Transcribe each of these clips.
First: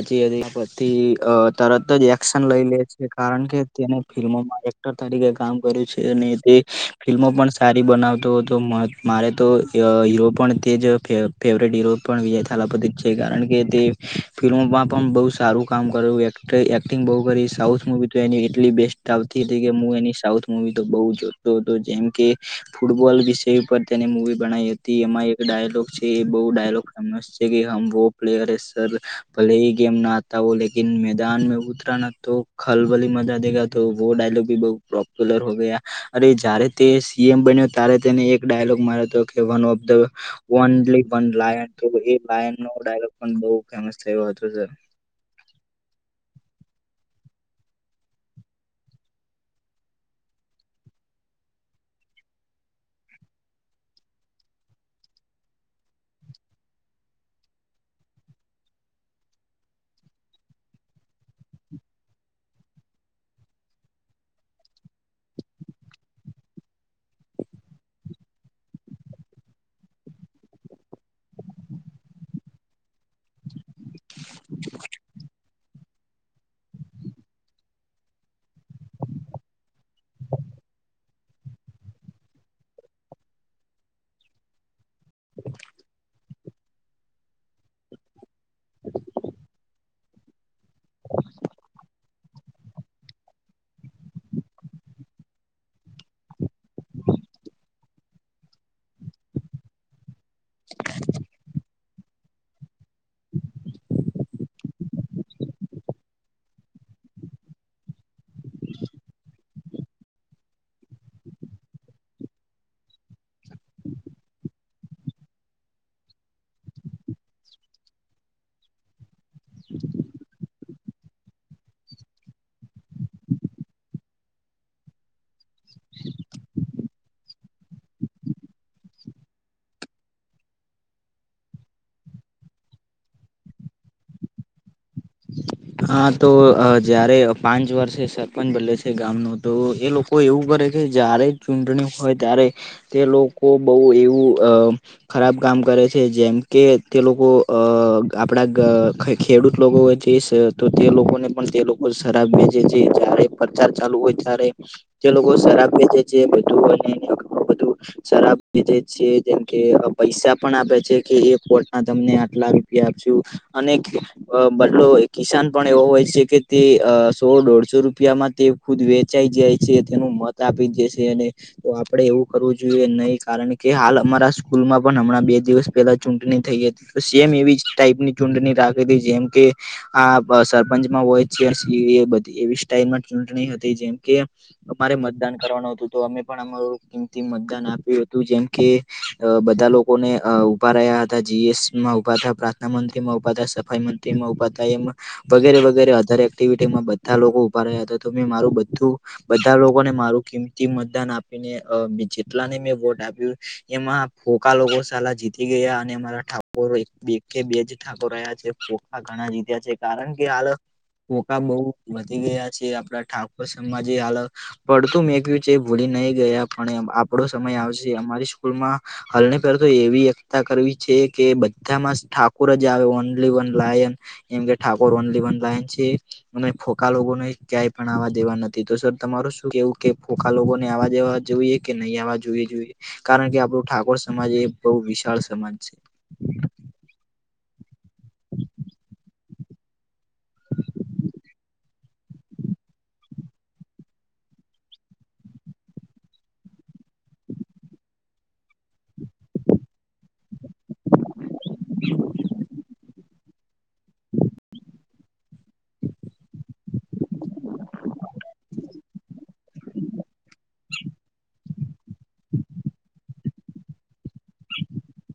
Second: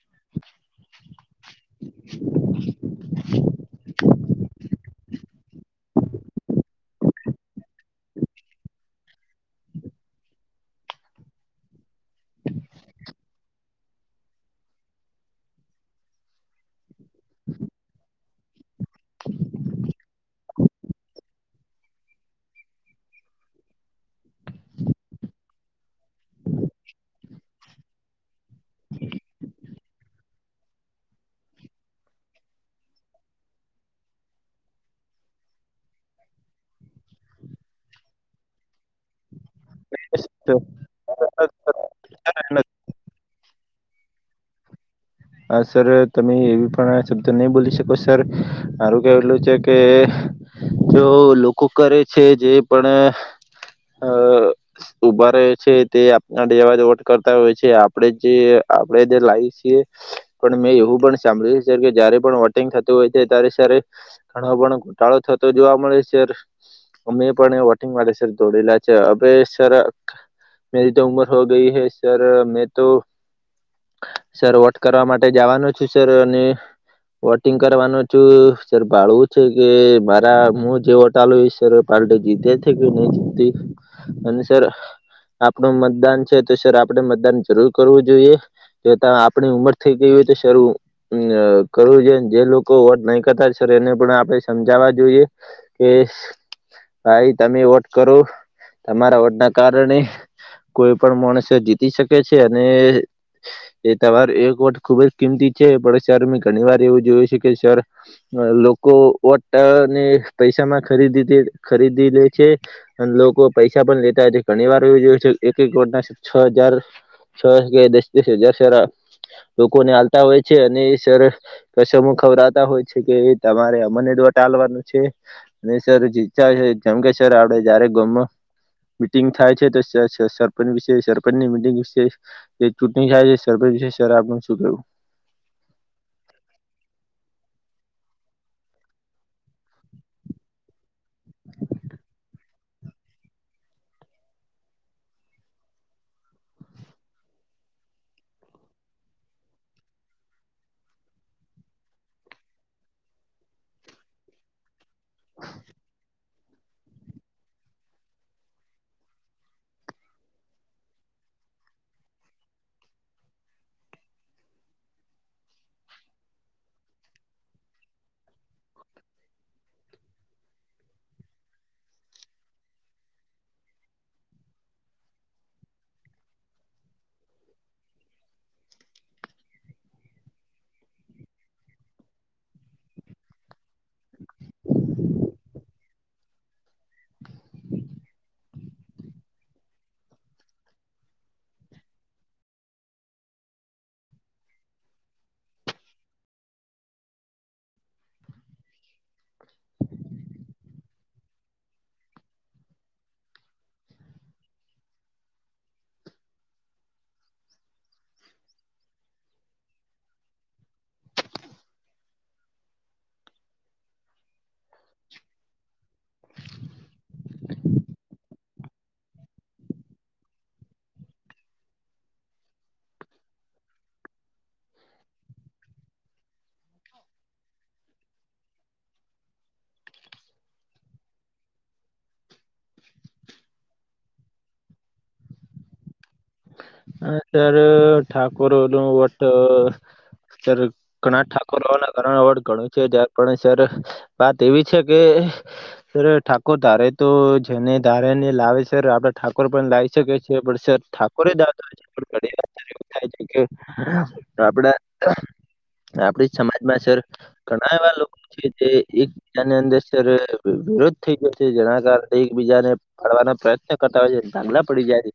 હજી એદિના પરથી, અ તરત જ એક્શન લઈ લે છે, કારણ કે તેને ફિલ્મોમાં એક એકટર તરીકે કામ કર્યું છે, અને તે ફિલ્મો પણ સારી બનાવતો હતો. મદ મારે તો ય હીરો, પણ તે જ ફે ફેવરેટ હીરો પણ વિજય થલપતિ જ છે, કારણ કે તે ફિલ્મોમાં પણ બઉ સારું કામ કર્યું, એકટ એક્ટિંગ બઉ કરી. સાઉથ મુવી તો એની એટલી બેસ્ટ તાઉતી તે કે, મું એની સાઉથ મુવી તો બઉ જોતો હતો, જેમ કે ફૂડબોલ વિષય પર તેની મૂવી બનાઈ હતી. એમાં એક ડાયલોગ છે, એ બઉ ડાયલોગ ફેમસ છે કે, હમ વો પ્લેયરે, સર. ભલે ઈ ગેમ ના આતા હો, લેકિન મેદાનમે ઉતરા ના તો ખલબલી મજા દેગા. તો વો ડાયલોગ ભી બોવ પ્રોપ્યુલર હો ગયા. અરે, જારે તે સીએ બન્યો, તારે તેને એક ડાયલોગ માર્યો તો કે, one of the only one lion, તો હા એ આયન. નો ડાયલોગ પણ બઉ ફેમસ થયો હતો, સર. હા, સર, તમે એવી પણ શબ્દ નઈ બોલી શકો. સર, મારું કેવું એટલું છે કે જો લોકો કરે છે, જે પણ, અ ઉભા રે છે, તે આપના દેવા જ વોટ કરતા હોય છે. આપડે જે આપડે જે લાઈ છીએ. પણ મેં એવું પણ સાંભળ્યું, સર, કે જયારે પણ વોટિંગ થતું હોય છે, ત્યારે, સર, એ ઘણો પણ ઘોટાળો થતો જોવા મળે સર. અમે પણ વોટિંગ માટે, સર, દોડેલા છે, હવે, સર મેરી તો ઉમર હો ગઈ હૈ, સર. મેં તો, સર, વોટ કરવા માટે. જવાનો છું, સર, અને વોટિંગ કરવાનું છું, સર. ભાળવું છે કે, મારા હું જે વોટાલું સર. પાર્ટી જીતે છે કે નહીં જીતતી, અને, સર આપણું મતદાન છે, તો, સર, આપણે મતદાન જરૂર કરવું જોઈએ, જો આપણી ઉંમર થઈ ગયું હોય, તો શરૂવું. અમ કરવું જોઈ. જે લોકો વોટ નહીં કરતા, સર, એને પણ આપે સમજાવા જોઈએ. કે, ભાઈ, તમે વોટ કરો. તમારા વોટ ના કારણે કોઈ પણ માણસ જીતી શકે છે, અને એ તમારે ખુબ જ કિંમતી છે. પણ, સર, મે ઘણી વાર એવું જોયું છે કે, સર અ લોકો વટ ને પૈસા માં ખરીદી ખરીદી લે છે. અને લોકો પૈસા પણ લેતા છે. ઘણી વાર એ જોયું છે, એક એક વર્ડના છ હજાર છ એટલે દસ-દસ લોકો ને હાલતા હોય છે, અને, સર. કછમુ ખવરાતા હોય છે, કે તમારે અમને વોટ ટાલવાનું છે. ન, સર. જી જમકેશ્વર આપડે જયારે ગમો મિટિંગ થાય છે, તો સરપંચ વિશે, સરપંચની મિટિંગ વિશે એ ચૂંટણી થાય છે, સરપંચ છે. સર, આપને શું કેવું હા, તો જયારે પાંચ વર્ષે સરપંચ બદલે છે ગામનો, તો એ લોકો કોઈ એવું કરે કે, જ્યારે ચૂંટણી હોય, ત્યારે તે લોકો બહુ એવું, અ ખરાબ કામ કરે છે જેમ કે તે લોકો અ આપડા ગ ખય ખેડૂત લોકો જે સ તો તે લોકોને પણ તે લોકો શરાબ વેચે છે જ્યારે પ્રચાર ચાલુ હોય ત્યારે તે લોકો શરાબ વેચે છે બધું અને ઘણું બધું શરાબ વેચે છે જેમકે પૈસા પણ આપે છે કે એક [unintelligible] ના તમને આટલા રૂપિયા આપશુ. અને ખ બદલો ઓય. કિસાન પણ એવો હોય છે કે તે અ સો દોઢસો રૂપિયામાં તે ખુદ વેચાઈ જાય છે. તેનું મત તાપી જશે અને તો આપડે એવું કરવું જોઈએ નય કારણ કે હાલ અમારા સ્કૂલમાં પણ હમણાં બે દિવસ પહેલા ચૂંટણી થઈ હતી. સેમ એવી જ ટાઈપની ચુંડણી રાખી હતી જેમ કે આ પ સરપંચમાં હોય છે બધી એવી સ્ટાઈલમાં ચૂંટણી હતી જેમ કે અમારે મતદાન કરવાનું હતું તો અમે પણ અમારું કીમતી મતદાન આપ્યું હતું જેમ કે અ બધા લોકોને અ ઉભા રહ્યા હતા જીએસ માં ઉભા હતા, પ્રાર્થના મંત્રી માં ઉભા હતા, સફાઈ મંત્રી થી માં ઊભા વગેરે વગેરે અધર એક્ટિવિટીમાં બધા લોકો ઉભા રહ્યા હતા તો મેં મારું બધું બધા લોકોને મારું કિંમતી મતદાન આપીને અ જેટલા ને મેં વોટ આપ્યું એમાં ફોકા લોકો સાલા જીતી ગયા અને મારા ઠાકોરો એક કે બે જ ઠકોરો રહ્યા છે ફોખા ઘણા જીત્યા છે કારણ કે આ ફોકા બો વધી ગયા છે આપડા ઠાકોર સમાજે હાલ પડતું મેંકયું છે ભૂલી નઈ ગયા પણ આપડો સમય આવશે. અમારી સ્કૂલમાં હાલને પે તો એવી એકતા કરવી છે કે બધામાં ઠાકોર જ આવે ઓનલી વન લાયન એમ કે ઠાકોર વન લાયન છે. ભલે ફોકા લોકોને ક્યાં પણ આવા દેવા નથી તો સર તમાર શું કેવું કે ફોકા લોકો ને આવા દેવા જોઈએ. કે નય આવા જોઈએ જોઈએ કારણ કે આપણું ઠાકોર સમાજ એ બો વિશાળ સમાજ છે. હા ત્યારે ઠાકોરો નું વટે સર ગણા ઠાકોર હોવાના કારણ અવર્ડ ઘણું છે [unintelligible] સર વાત એવી છે કે સર ઠાકોર ધારે તો જેને ધારે ને લાવે સર આપડે ઠાકોર પણ લાવી શકે છીએ પણ કોને હોય એવું થાય છે કે આપડા આપડી સમાજમાં સર ઘણા એવા લોકો છે જે એકબીજાની અંદર સર વિરોધ થઈ ગયો છે જેના કારણે એકબીજા ને ફાડવાના પ્રયત્ન કરતા હોય છે ધાંગલા પડી જાય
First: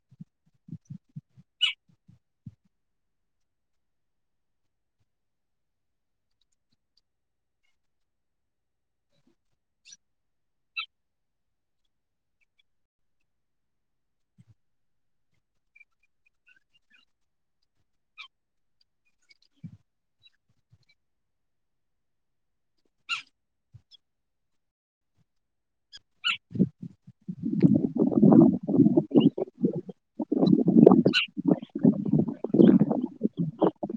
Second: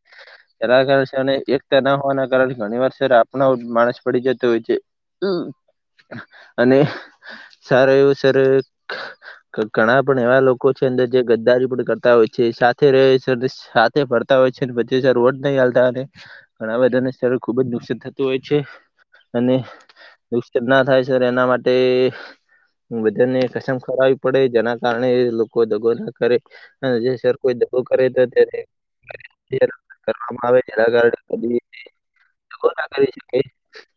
એના કારણે ને એકતા ના હોવાના કારણે ઘણી વાર સર આપનો માણસ છોડી જતો હોય છે. હમમ અને સારું એવું સર ઘણા પણ એવા લોકો છે અંદર જે ગદ્દારી પણ કરતા હોય છે સાથે રહે છે. સાથે ફરતા હોય છે ને પછી સર. [unintelligible] નય હલતા ને ઘણા બધા ને સારુ ખુબ જ નુકસાન થતું હોય છે. અને મિસ્ટેક્ ના થાય છે એના માટે હું બધાને કસમ ખવરાવવી પડે જેના કારણે એ લોકો દગો ના કરે. ને જે સર કોઈ દગો કરે તો તેને [unintelligible] કરવામાં આવે જેના કારણે દગો ના કરી શકે.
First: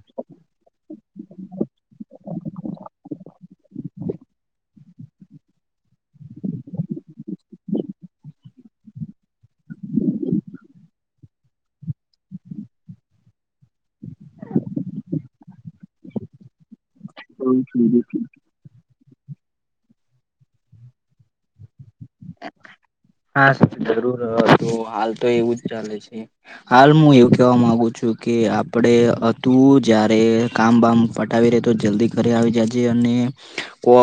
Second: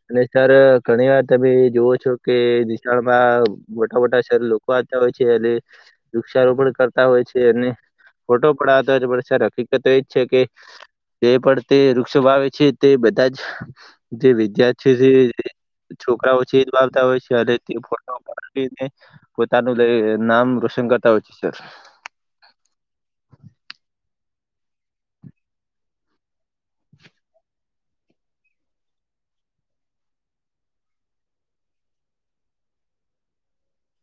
અને સર ઘણી વાર તમે જોવો છો કે વિશાળમાં મોટા મોટા શહેર લોકો આવતા હોય છે અને વૃક્ષા રોપણ કરતા હોય છે અને ફોટો પડાવતા હોય પણ સર હકીકત તો એ જ છે કે તે પણ તે વૃક્ષો વાવે છે તે બધા જ જે વિદ્યાર્થી, જે છોકરાઓ છે એ જ વાવતા હોય છે અને તે બ ફોટો પાડીને પોતાનું લઈ નામ રોશન કરતા હોય છે સર. હા સર જરૂર હતું. હાલ તો એવુંજ ચાલે છે. હાલ હું એવું કહેવા માગુ છુ કે આપણે હતું જયારે કામ બામ પટાવી રહેે તો જલ્દી ઘરે આવી જાય જે અને કો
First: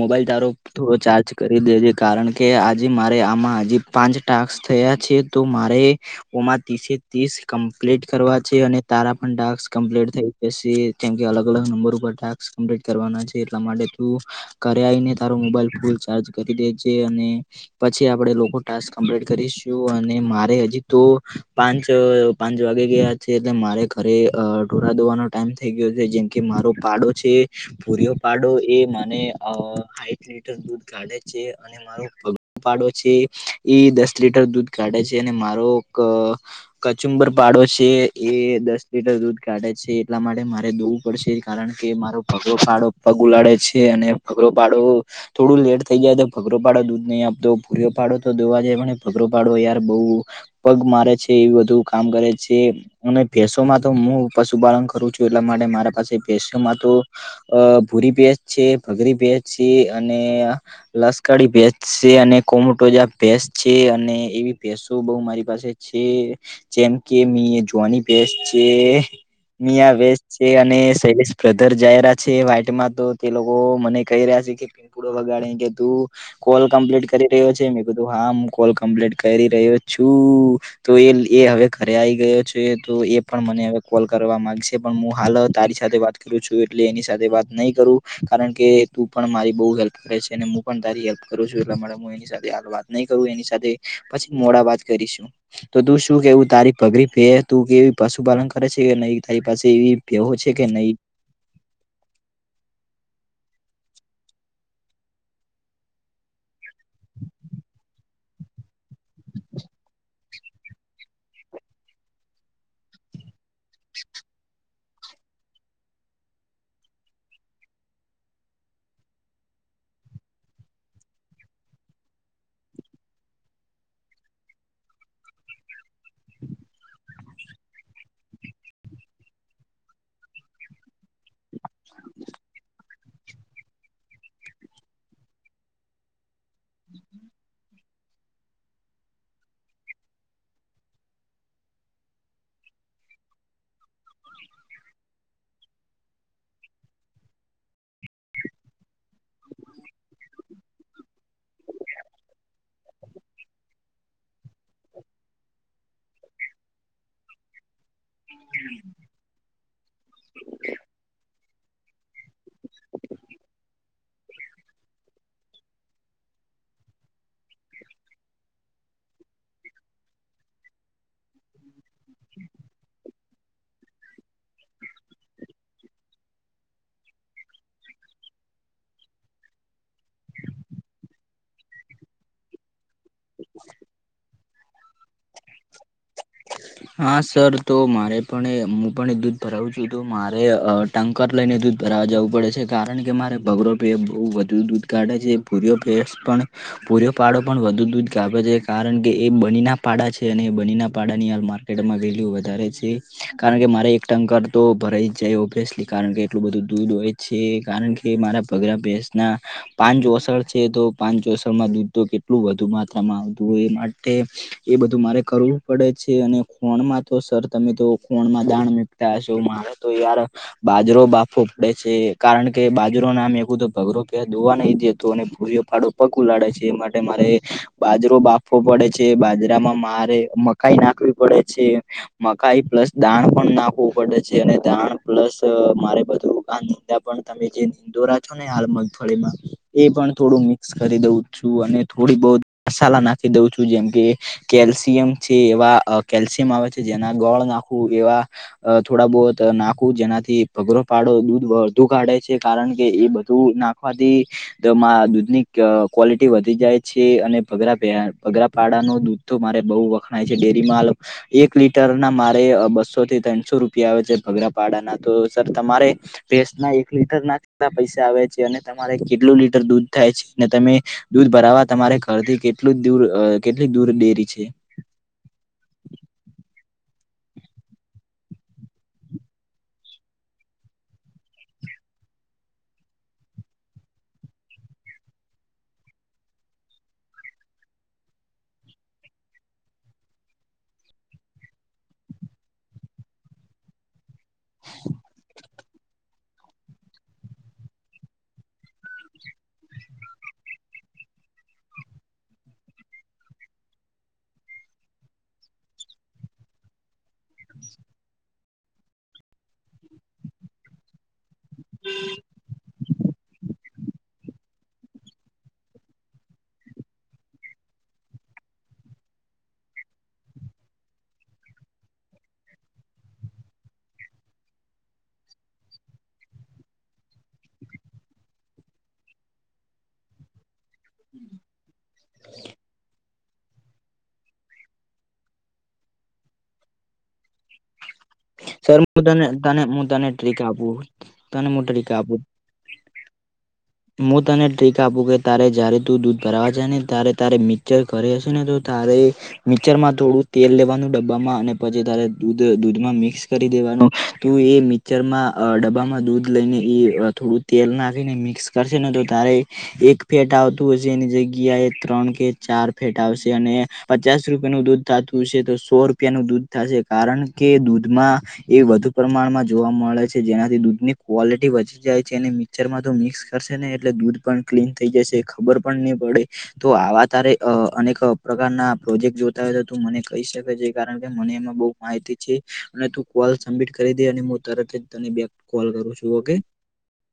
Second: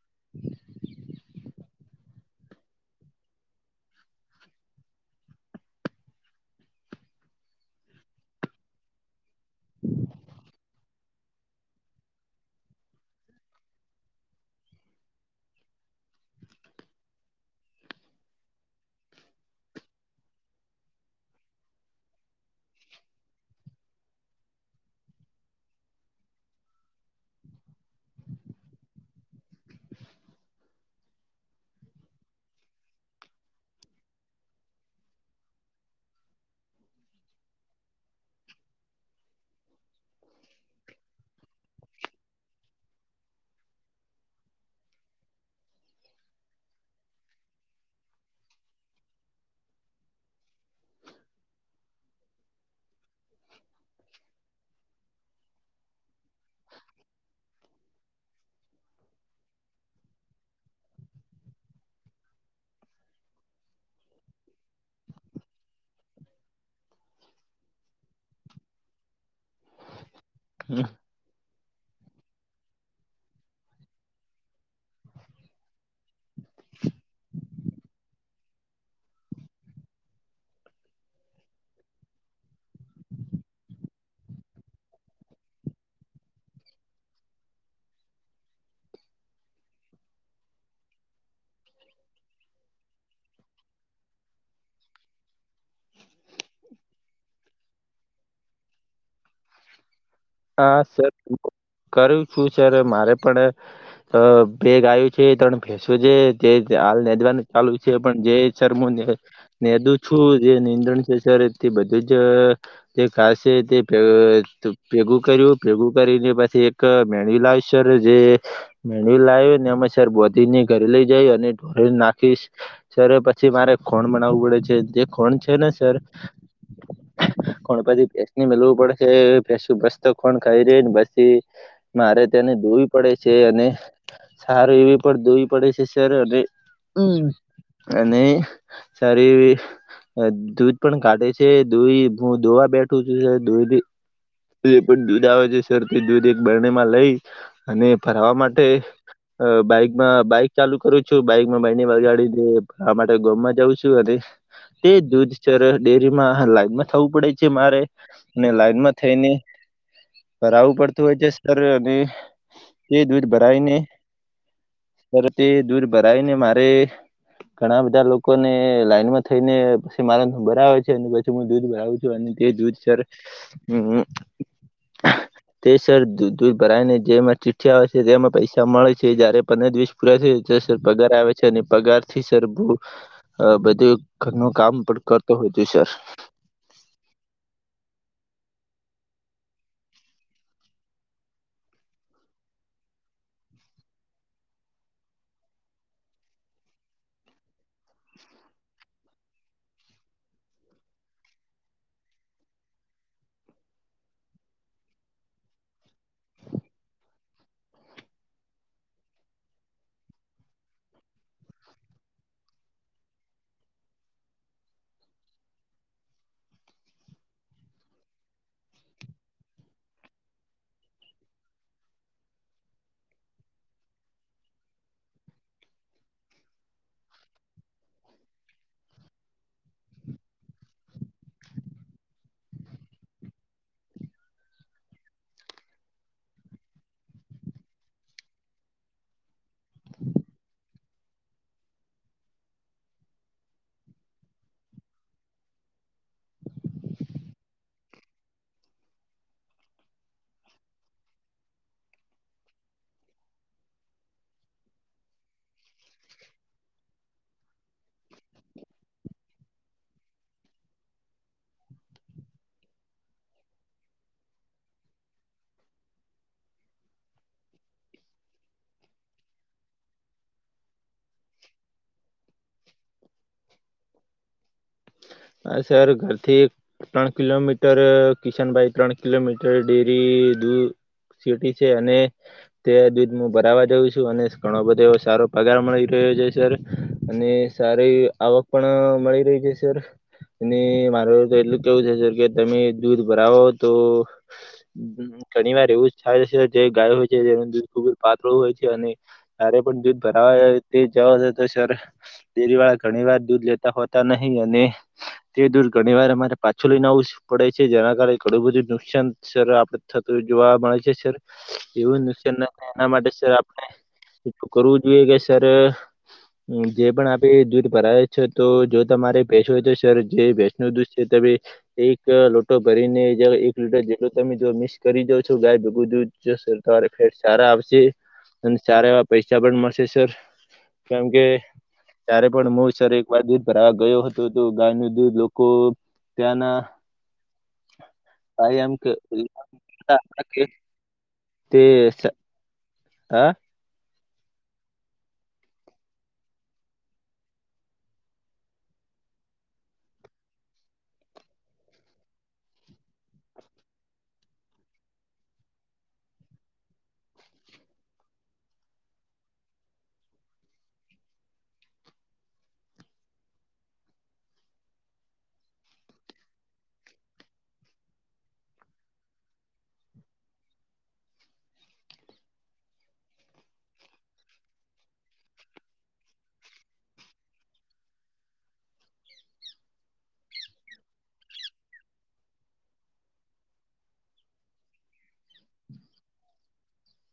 મોબાઈલ તારો થોડો ચાર્જ કરી દે છે કારણ કે- કે આજે મારે આમાં હજ પાંચ ટાક થયા છે. તો મારે- ઓમાં ત્રીસે ત્રીસ કમ્પ્લીટ કરવા છે અને તારા પણ ટાસ કમ્પ્લીટ થાય. મ અલગ અલગ નંબર ઉપર ટ્પ્ટ કરવાના છે. એટલા માટે. ઘરે આવીને તારો મોબાઈલ ફૂલ ચાર્જ કરી દે છે અને. પછી આપણે લોકો ટાક કમ્પ્લીટ કરીશું અને મારે હજી તો પાંચ. પાંચ વાગે ગયા છે એટલે મારે ઘરે ઢોરા દોવાનો ટાઈમ થઈ ગયો છે જેમ કે મારો પાડો છે. પુરિયો પાડો એ મને સાાઈઠ લીટર દૂધ કાઢે છે અને મારો. પાડો છે એ દસ લીટર દૂધ કાઢે છે અને મારો. કચુંબર પાડો છે એ દસ લીટર દૂધ કાઢે છે એટલા માટે મારે દઉ. કારણ કે મારો ભગરો પાડો પગ ઉલાડે છે અને ભગરો પાડો. થોડું લેટ થઈ જાય તો ભઘરો પાડો દૂધ. નહી આપતો ભૂરયો પાડો તો દોવા જાય પણ ભઘરો પાડો યાર બહ. પગ મારે છે એ બધું કામ કરે છે. અને ભેસોમાં તો હું પશુપાલન કરું છું એટલા માટે મારા પાસે ભેસોમાં તો. અ ભૂરી ભેજ છે ભગરી ભેજ છે. અને લશકાડી ભેજ. છે અને કોમોટો જે ભેસ છે અને એવી ભેસો બહ મારી પાસે છે. જેમ કે મ જોની બેસ છે મિયા બેચ છે અને શૈલેષ- બ્રધર જઈ રહ્યા છે વાાઈટમાં તો તે લોકો મને કહી રહ્યા છે. પૂડ વગાડ કે તું. કોલ કમ્પ્લીટ કરી રહ્યો છે મેં કીધું હા હું કોલ કમ્પ્લીટ કરી રહ્યો છું. તો એ એ હવે ઘરે આવી ગયો છે તો એ પણ મને હવે કોલ કરવા માગશે પણ હું હાલ તારી સાથે વાત. છું એટલે એની સાથે વાત નહી કરું કારણ કે તું પણ મારી બઉ હેલ્પ કરે છે અને હું પણ તારી હેલ્પ. કરું છું એટલા માટે હું એની સાથે હાલ વાત નહી કરું એની સાથે પછી મોડા વાત કરીશું. તો તું શું કેવું તારી પગરી પે તું કે એવી પશુપાલન કરે છે કે નહીં તારી પાસે એવી. ભેહો છે કે હા નહી સર કરું છું સર મારે પણ. અ બેગું છે ત્રણ ભેસો છે તે હાલદવાનું ચાલુ છે પણ જે. શર્મ નેધું. -જે નિંદણ છે સર તે બધું જ જે ખાસ છે તે. ભેગું કર્યું ભેગું કરીને પછી એક મેણવીલાવસ જે- મેંદીલાવ ને અમે સર બોધીને ઘરે લઈ જઈ અને ઢોરીને નાખીશ, સર પછી મારે ખોણ બનાવવું પડે છે, જે ખોંણ છે, ને સર- ગણપતિસની મલવું પડે છે, કે શું બસ તો ખોણ ખાઈ રે ને પછી મારે તેને ધોવી પડે છે, અને સારું એવી પણ દોવી પડે છે, સર અને હ, અને સારી એવી- દૂધ પણ કાઢે છે દોહી હું દોવા બેઠું છું દોહી- જે પણ દૂધ આવે છે સરથી દૂધ એક બરણી માં લઈ અને ભરવા માટે- બાઈકમાં બાઈક ચાલુ કરું છું બાઈકમાં બને બગાડી દ આ માટે ગમમાં જઉં છું અને, તે દૂધચર ડેરીમાં લાઈન માં થવું પડે છે, મારે ને લાઈનમાં- થઠઈ ને - ભરાવું પડતું હોય છે સર અને એ દૂધ ભરાવીને- ત તે દૂર ભરાય ને મારે, ઘણા બધા લોકોને લાઈનમાં થઈને પછી મારો નંબર આવે છે, અને પછી- હું દૂધ ભરાવું છું અને તે દૂધ સર હમ્મ તે સર દૂધ ભરાયને જેમાં ચિઠી આવે છે તેમાં પૈસા મળે છે. જયારે પને દસ- પરા સર પગાર આવે છે, અને પગારથી સર બહુ- હ બધું ઘરનું કામ પણ કરતો હોયત સર, હા સર તો મારે પણ હું પણ દૂધ ભરાવું છું તો મારે- ટંકર લઈને દૂધ ભરાવા જવું પડે છે, કારણ કે મારે ભગરો પ બહુ વધુ દૂધ કાઢે છે, [unintelligible] પૂરયો પાડો પણ વધુ દૂધ કાપે છે, કારણ કે એ બનીના પાડા છે અને એ બનીના પાડાની હાલ મા ગયે વધારે છે કારણ કે મારે એક ટંકર તો ભરાઈ જ જાય ઓબલેશી કારણ કે એટલું બધું દૂધ હોય છે, કારણ કે મારા ભગરા ભેસ ના પાંજો અસર છે તો પાંજો અસરમાં દૂધ તો કેટલું વધુ માત્રામાં આવતું હોય એ માટે એ બધું મારે કરવું પડે છે, અને ખોણ માં તો સર તમે તો ખોણમાં દાણ મકતા હશો મારે તો યાર, બાજરો બાફો પડે છે, કારણ કે બાજરો નામ એવું તો ભઘરો ક દોવા નહ દેતો ને પુરે ફાડો પગ ઉલાડે છે એ માટે મારે બાજરો બાફવો પડે છે બાજરામાં મારે મકાઈ નાખવી પડે છે, મકાઈ પ્લસ દાણ પણ નાખવું પડે છે, અને દાણ પ્લસ મારે બધું તમે જે દોરા છો ને હાલ મગફળીમાં એ પણ થોડું મિક્સ કરી દઉં છું અને થોડી બહ મસાલા નાખી દઉં છું જેમ કે કેલ્શિયમ છે એવા કેલ્શિયમ આવે છે, જેના ગળ નાખવું એવા થોડા બહત નાખવું જેનાથી ભગરો પાડો દૂધ વધુ કાઢે છે, કારણ કે એ બધું નાખ વાદી તોમાં દૂધ ની ક્વોલિટી વધી જાય છે, અને ભઘરા ભઘરા પાડાનું દૂધ તો મારે બહુ વખણાય છે, ડેરીમાં એક લીટર ના મારે બસો થી ત્રણસો રૂપિયા આવે છે, ભગરાપાડાના તો સર તમારે ભેંસનાએક લીટર ના કેટલા પૈસા આવે છે, અને તમારે કેટલું લીટર દૂધ થાય છે ને તમે, દૂધ ભરાવા તમારે ઘરથી કેટલું દૂર કેટલી દૂર ડેરી છે, હ સર ઘરથી ત્રણ કિલોમીટર કિશનભાઈ ત્રણ કિલોમીટર ડેરી દૂ સિટી છે અને, તેયા દૂધમાંભરાવા જાઉં છું અને ઘણો બધો એવો સારો પગાર મળી રહ્યો છે સર અને સારી આવક પણ મળી રહી છે સર, અને મારે તો એટલું કેવું છે, સર કે તમે દૂધ ભરાવો તો ઘણી વાર એવું જ થાય જે ગાય હોય છે જેનું દૂધ ખૂબ જ પાતળું હોય છે, અને તારે પણ દૂધ ભરાવા તે જવાથી તો સર, ડેરી વાળા ઘણી વાર દૂધ લેતા હોતા નહીં અને તે દૂધ ઘણી વાર અમારે પાછું લઈને આ પડે છે જેના કારણે ઘણું બધું નુકસાન સર આપડે થતું જોવા મળે છે સર [unintelligible] એના માટે આપણે કરવું જોયે કે સર હમ્મ જે પણ આપે દૂધ ભરાવે છે તો જો તમારે [unintelligible] સર જે ભેંશ નુ દૂધ છે તે એક લોટો ભરીને એક લીટર જેટલું તમે જો મિક્સ કરી જાાવ છો ગાય ભેગું તોરે ફેર સારા આવશે અને સારા એવા પૈસા પણ મળશે સર કેમ કે તારે પણ મો સર એક વાર દૂધ ભરવા ગયો હતો તો ગાયનું દૂધ લોકો ત્યાંના ભાઈ એમ સરું કે- તને તનેું તને ટ્રીક આપું ત મે ટ્રીક આપું અ હું તને ટ્રીક આપું કે તારે જય્યારે તું દૂધ ભરાવા જ ને તારે તારે મિક્સચર કર હશે ને તો તારે મિક્ચર માં થોડું તેલ લેવાનું ડબ્બામાં અને પછી તારે દૂધ દૂધમાં મિક્સ કરી દેવાનું તુએ મિક્ચરમાં ડબ્બામાં દૂધ લઈને એ થોડું તેલ નાખીને મિક્સ કરશે ને તો તારે એક ફેટ આવતું હશે એની જગ્યાએ ત્રણ કે ચાર ફેટ આવશે અને પચાસ રૂપિયાનું દૂધ થાતું હશે તો સો રૂપિયાનું દૂધ થાશે કારણ કે દૂધમાં એ વધુ પ્રમાણમાં જોવા મળે છે જેનાથી દૂધ ની ક્વોલિટી વધી જાય છે અને મીચરમાં તો મિક્સ કરશે ને એટલે દૂધ પણ ક્લીન થઈ જશે ખબર પણ નઈ પડે તો આવા તારે અનેક પ્રકારના પ્રોજેક્ટ જોતા હોય તો ત મને કહી શકે છે કારણ કે મને એમાં બઉ માહિતી છે અને તું કોલ સબમિટ કરી દે અને હું તરત જ તેને બેક કોલ કરું છું ઓકે.